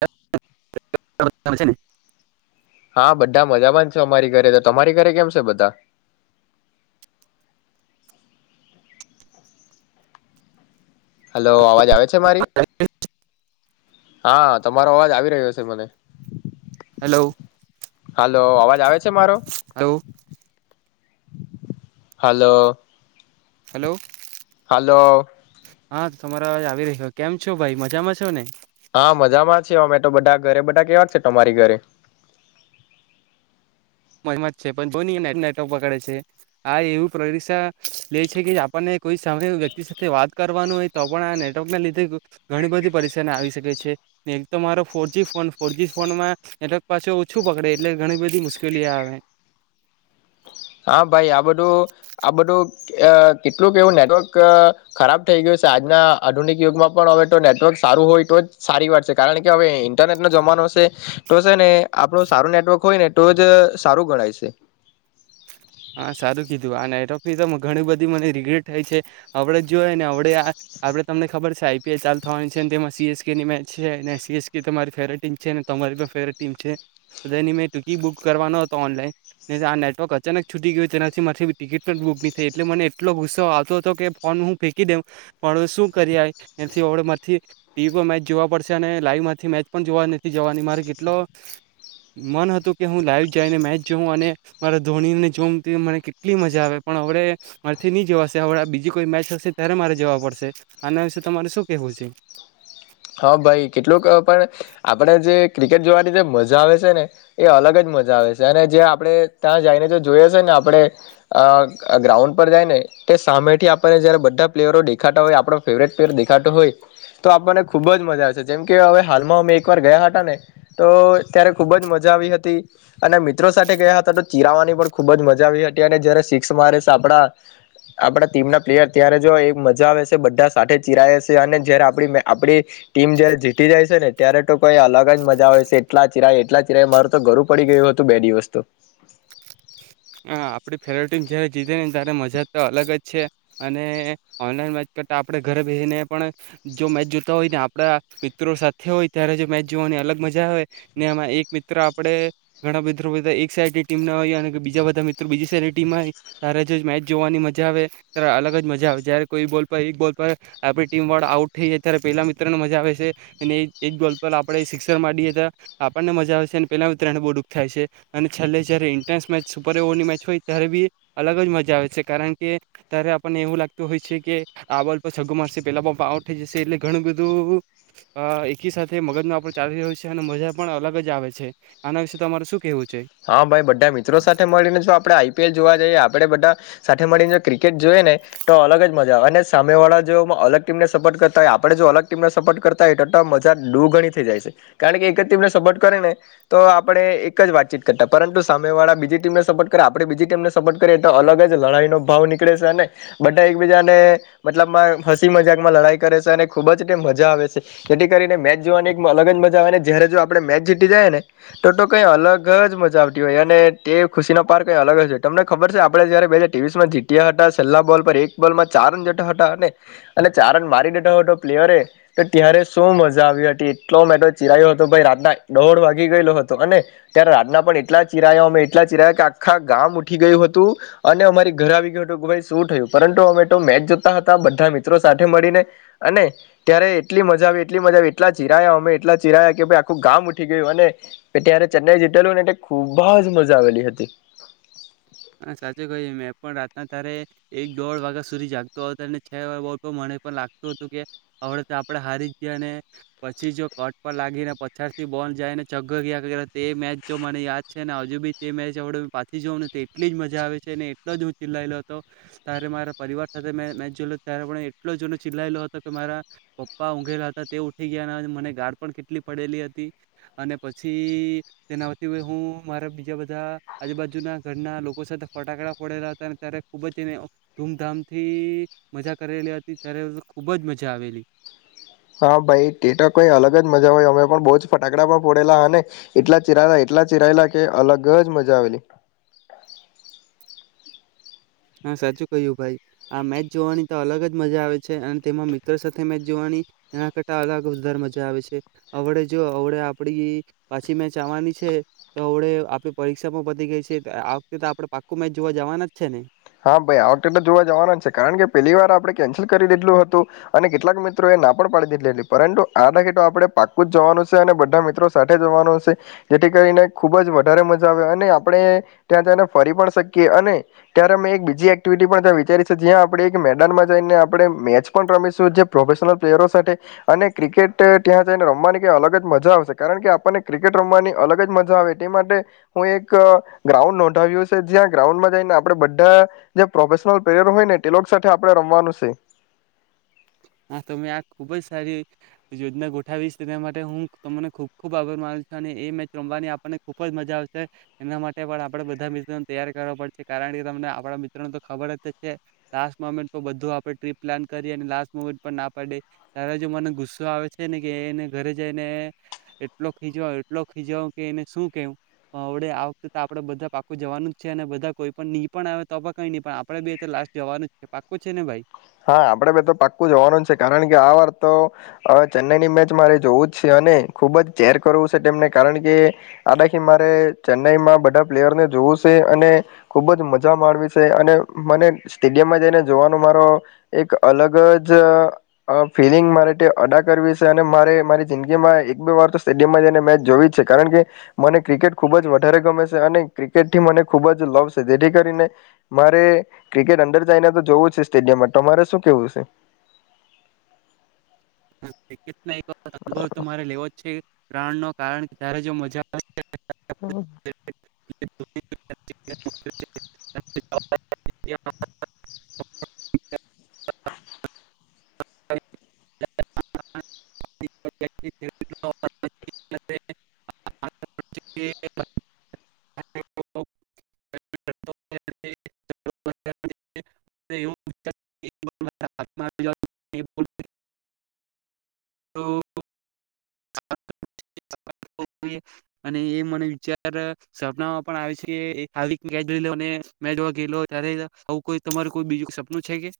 [unintelligible] છે ને હા, બધા મજામાં જ છે, અમારી ઘરે તો તમારી ઘરે કેમ છે બધા. હલો, આવાજ આવે છે મારી. હા, તમારો અવાજ આવી રહ્યો છે મને. હલો. હાલો, અવાજ આવે છે મારો. હલો. હલો. હાલો. હા તમારા આવી રહ્યો કેમ છો ભાઈ મજામાં છો ને? હા મજામાં છીએ અમે તો બધા ઘરે બધા કેવા છે તમારી ઘરે? મજામાં જ છે પણ નેટવર્ક પકડે છે આ એવું પરીક્ષા લે છે કે આપણને કોઈ સામે વ્યક્તિ સાથે વાત કરવાનું હોય તો પણ આ નેટવર્ક ને લીધે ઘણી બધી પરેશાની આવી શકે છે એક તો મારો ફોરજી ફોન ફોરજી ફોનમાં નેટવર્ક પાછો ઓછું પકડે એટલે ઘણી બધી મુશ કેલી આવે. હા ભાઈ આ બધું આ બધું અ કેટલુંક એવું નેટવર્ક ખરાબ થઈ ગયું છે આજના આધુનિક યુગમાં પણ હવે તો નેટવર્ક સારું હોય તો જ સારી વાત છે કારણ કે હવે ઈન્ટરનેટનો જમાનો શે તો છે ને આપણું સારું નેટવર્ક હોય ને તો જ સારું ગણાય છે. હા સારું કીધું આ નેટવર્કની તો ઘણી બધી મને રીગ્રેટ થાય છે આપડે જ જોઈ ને અડે આપડે તમને ખબર છે આઈપીએલ ચાલુ થવાની છે તેમાં સીએસકેની મેચ છે ને સીએસકે તો મારી ફેવરેટ ટીમ છે અને તમારી પણ ફેવરેટ ટીમ છે તો એની મેં ટિકિટ બુક કરવાનો હતો ઓનલાઈન આ નેટવર્ક અચાનક છૂટી ગયું તેનાથી માથી ટિકિટ પણ બુક નહી થઈ એટલે મને એટલો ગુસ્સો આવતો હતો કે ફોન હું ફેંકી દઉં પણવે શું કરી એથી ઓળ મામાંથી ટીવી પર મેચ જોવા પડશે અને લાઈવમાંથી મેચ પણ જોવા નથી જવાની મારે કેટલો મન હતું કે હું લાઈવ જઈને મેચ જઉં અને મારા ધોનીને જોમ મને કેટલી મજા આવે પણ હડ મારીથી નહી જવાશે હવે આ બીજી કોઈ મેચ હશે ત્યારે મારે જવા પડશે આના વિશે તમારે શું કેહેવું છે? હા ભાઈ કેટલુંક પણ આપણે જે ક્રિકેટ જોવાની જે મજા આવે છે ને એ અલગ જ મજા આવે છે અને જે આપણે ત્યાં જઈને જે જોઈએ છે ને આપણે ગ્રાઉન્ડ પર જાયને તે સામેથી આપણને જયારે બધા પ્લેયરો દેખાતા હોય આપણો ફેવરેટ પ્લેયર દેખાતો હોય તો આપણને ખૂબ જ મજા આવે છે જેમ કે હવે હાલમાં અમે એકવાર ગયા હતા ને તો ત્યારે ખૂબ જ મજા આવી હતી અને મિત્રો સાથે ગયા હતા તો ચિરાવાની પણ ખૂબ જ મજા આવી હતી અને જ્યારે સિક્સ મારે છે આપણા આપણા ટીમના પ્લેયર ત્યારે જો એ મજા આવે છે બધા સાથે ચિરા છે અને જ્યારે આપણી મે આપણી ટીમ જયારે જીતી જાય છે ને ત્યારે તો કોઈ અલગ જ મજા આવે છે એટલા ચિરાય એટલા ચિરાય માર તો ગરું પડી ગયું હતું બે દિવસ તો. હ આપણી ફેવરેટ ટીમ જયારે જીતે ને ત્યારે મજા તો અલગ જ છે અને ઓનલાઈન મેચ કરતા આપણે ઘરે બેસીને પણ જો મેચ જોતા હોય ને આપડા મિત્રો સાથે હોય ત્યારે જો મેચ જોવાની અલગ મજા આવે ને એમાં એક મિત્ર આપણે ઘણા મ્રો બા એક સાઈડની ટીમ ના હોયએ અને બીજા બધા મિત્રો બીજી શહેરની ટીમમાં ત્યારે જો મેચ જોવાની મજા આવે ત્યારે અલગ જ મજા આવે જ્યારે કોઈ બોલ પર એક બોલ પર આપણી ટીમ વાળા આઉટ થઈ જાય ત્યારે પહેલા મિત્રને મજા આવે છે અને એક બોલ પર આપણે સિક્સર માંડીએ તો્યારે આપણને મજા આવે છે અને પહેલા મિત્રોને બહુ દુઃખ થાય છે અને છેલ્લે જ્યારે એન્ટ્રન્સ મેચ સુપર ઓવરની મેચ હોય ત્યારે બી અલગ જ મજા આવે છે કારણ કે ત્યારે આપણને એવું લાગતું હોય છે કે આ બોલ પર છગ્ગો મારશે પેલા બોલ આઉટ થઈ જશે એટલે ઘણું બધું એકી સાથે મગજમાં આપ ચાલી રહ હોય છે અને મજા પણ અલગ જ આવે છે આના વિશે તમારે શું કેહેવું છે? હા ભાઈ બધા મિત્રો સાથે મળીને જો આપડણે આઈપીએલ જોવા જઈએ આપે બધા સાથે મળીને જો ક્રિકેટ જોઈએ ને તો અલગ જ મજા આવે અને સામે વાળા જો અલગ ટીમને સપોર્ટ કરતા હોય આપણે જો અલગ ટીમને સપોર્ટ કરતા હોય તો તો મજા ડુ ગણી થઈ જાય છે કારણ કે એક જ ટીમને સપોર્ટ કરે ને તો આપડણે એક જ વાતચીત કર પરંતુ સામે વાળા બીજી ટીમને સપોર્ટ કરે આપણે બીજી ટીમને સપોર્ટ કરીએ તો અલગ જ લડાઈનો ભાવ નીકળે છે ને બધા એકબીજાને મતલબમાં ફસી મજાકમાં લડાઈ કરે છે અને ખૂબ જ એ મજા આવે છે જેથી કરીને મેચ જોવાની અલગ જ મજા આવે ને જય્યારે જો આપણે મેચ જીતી જાયએ ને તો કંઈ અલગ મજા આવતી હોય અને તે ખુશીનો પાર કઈ અલગ તમને ખબર છે આપડણે જયારે બે હાજર ત્રેવીસમાં જીત્યા હતા છેલ્લા બોલ પર એક બોલમાં ચાર રન જેા હતા અને અને ચાર રન મારી દેઠા હતો પ્લેયરે તો ત્યારે શું મજા આવી હતી એટલો મેટો ચિરાયો હતો ભાઈ રાતના દોઢ વાગી ગયેલો હતો અને ત્યારે રાતના પણ એટલા ચિરાયા અમે એટલા ચિરાયા કે આખા ગામ ઉઠી ગયું હતું અને અમારી ઘર આવી ગયું હતું કે ભાઈ શું થયું પરંતુ અમે તો મેચ જોતા હતા બધા મિત્રો સાથે મળીને અને ત્યારે એટલી મજા આવી એટલી મજા આવી એટલા ચિરાયા અમે એટલા ચિરાયા કે ભાઈ આખું ગામ ઉઠી ગયું અને ત્યારે ચેન્નાઈ જીતેલું ને એટલે ખુબ જ મજા આવેલી હતી. હા સાચું કહ્યું મેં પણ રાતના તારે એક દોઢ વાગ્યા સુધી જાગતો હતો હતો ને છ વાગે બોલ તો મને પણ લાગતું હતું કે હડે તો આપડે હારી જ ગયા અને પછી જો કટ પર લાગીને પછાર થી બોલ જાયને ચગ ગયા તે મેચ જો મને યાદ છે ને હજુ બી તે મેચડ પાછી જઉં ને એટલી જ મજા આવે છે અને એટલો જ હું ચિલાયેલો હતો ત્યારે મારા પરિવાર સાથે મેં મેચ જોેલો ત્યારે પણ એટલો જનો ચિલાયેલો હતો કે મારા પપ્પા ઊઘેલા હતા તે ઉઠી ગયા મને ગાડ પણ કેટલી પડેલી હતી અને પછી તેના હું મારા બીજા બધા આજુબાજુના ઘરના લોકો સાથે ફટાકડા ફડેલા હતા અને ત્યારે ખૂબ જ એને ધૂમધામ થી મજા કરેલી હતી ત્યારે ખુબ જ મજા આવેલી. હા ભાઈ ટ કઈ અલગ જ મજા આવે અમે પણ બહુ જ ફટાકડામાં ફોડેલા અનેને એટલા ચિરાયેલા એટલા ચિરાયેલા કે અલગ જ મજા આવેલી. હા સાચું કહ્યું ભાઈ આ મેચ જોવાની તો અલગ જ મજા આવે છે અને તેમાં મિત્ર સાથે મેચ જોવાની એના કરતા અલગ વધારે મજા આવે છે હવળે જો હવળે આપડી પાછી મેચ આવવાની છે તો હવળે આપે પરીક્ષામાં પતી ગઈ છે આ વખતે તો આપણે પાક્કું મેચ જોવા જવાના જ છે ને. હા ભાઈ આ વખતે તો જોવા જવાના છે કારણ કે પહેલી વાર આપણે કેન્સલ કરી દીધલું હતું અને કેટલાક મિત્રો એ ના પણ પાડી દીધલી હતી પરંતુ આ ટકે તો આપણે પાક્કું જ જવાનું છે અને બધા મિત્રો સાથે જવાનું છે જેથી કરીને ખુબ જ વધારે મજા આવે અને આપણે ત્યાં જઈને ફરી પણ શકીએ અને ત્યારે મેં એક બીજી એક્ટિવિટી પણ ત્યાં વિચારી છે જ્યાં આપણે એક મેદાનમાં જઈને આપણે મેચ પણ રમીશું જે પ્રોફેશનલ પ્લેયરો સાથે અને ક્રિકેટ ત્યાં જઈને રમવાની કંઈ અલગ જ મજા આવશે કારણ કે આપણને ક્રિકેટ રમવાની અલગ જ મજા આવે તે માટે હું એક ગ્રાઉન્ડ નોંધાવ્યું છે જ્યાં ગ્રાઉન્ડમાં જઈને આપ આપે બધા જે પ્રોફેશનલ પ્લેયર હોય ને તે લોક સાથે આપણે રમવાનું છે. હા તો મેં આ ખુબ જ સારી યોજના ગોઠાવીશ તેના માટે હું તમને ખુબ ખુબ આભાર માનું છું અને એ મેચ રમવાની આપણને ખુબ જ મજા આવશે એના માટે પણ આપડે બધા મિત્રોને તૈયાર કરવા પડશે કારણ કે તમને આપણા મિત્રોને તો ખબર જ છે લાસ્ટ મોમેન્ટ તો બધું આપણે ટ્રીપ પ્લાન કરી અને લાસ પણ ના પાડે તારા જો મને ગુસ્સો આવે છે ને કે એને ઘરે જઈને એટલો ખીચવા એટલો ખીચવા કે એને શું કેવુંડે આ વખતે આપડે બધા પાકો જવાનું જ છે અને બધા કોઈ પણ નહી પણ આવે તો કઈ નહી પણ આપડે બે લાસ્ટ જવાનું જ છે પાકો છે ને ભાઈ. હા આપડે બ તો પાક્કું જવાનું જ છે કારણ કે આ વાર તો ચેન્નાઈની મેચ મારે જોવું જ છે અને ખુબ જ ચેર કરવું છે તેમને કારણ કે આદખ મારે ચેન્નાઈમાં બધા પ્લેયરને જોવું છે અને ખુબ જ મજા માણવી છે અને મને સ્ટેડિયમમાં જઈને જોવાનો મારો એક અલગ જ ફિલિંગ મારે અડા કરવી છે અને મારે મારી જિંદગીમાં એક બે વાર તો સ્ટેડિયમમાં જઈને મેચ જોવી જ છે કારણ કે મને ક્રિકેટ ખૂબ જ વધારે ગમે છે અને ક્રિકેટથી મને ખૂબ જ લવ છે જેથી કરીને મારે ક્રિકેટ અંદર જાયને તો જોવું છે સ્ટેડિયમ માટે તમારે શું કેવું છે? હા. ના અનુભવ તો મારે લેવો જ છે. પ્રાણ નો કારણ કે ત્યારે જો મજા આવે [inaudible] હા. [inaudible] [inaudible] અને એ મને વિચાર સપનામાં પણ આવે છે આવી મે જો મે જો ગેલો ત્યારે આવું કોઈ તમારું કોઈ બીજું સપનું છે કે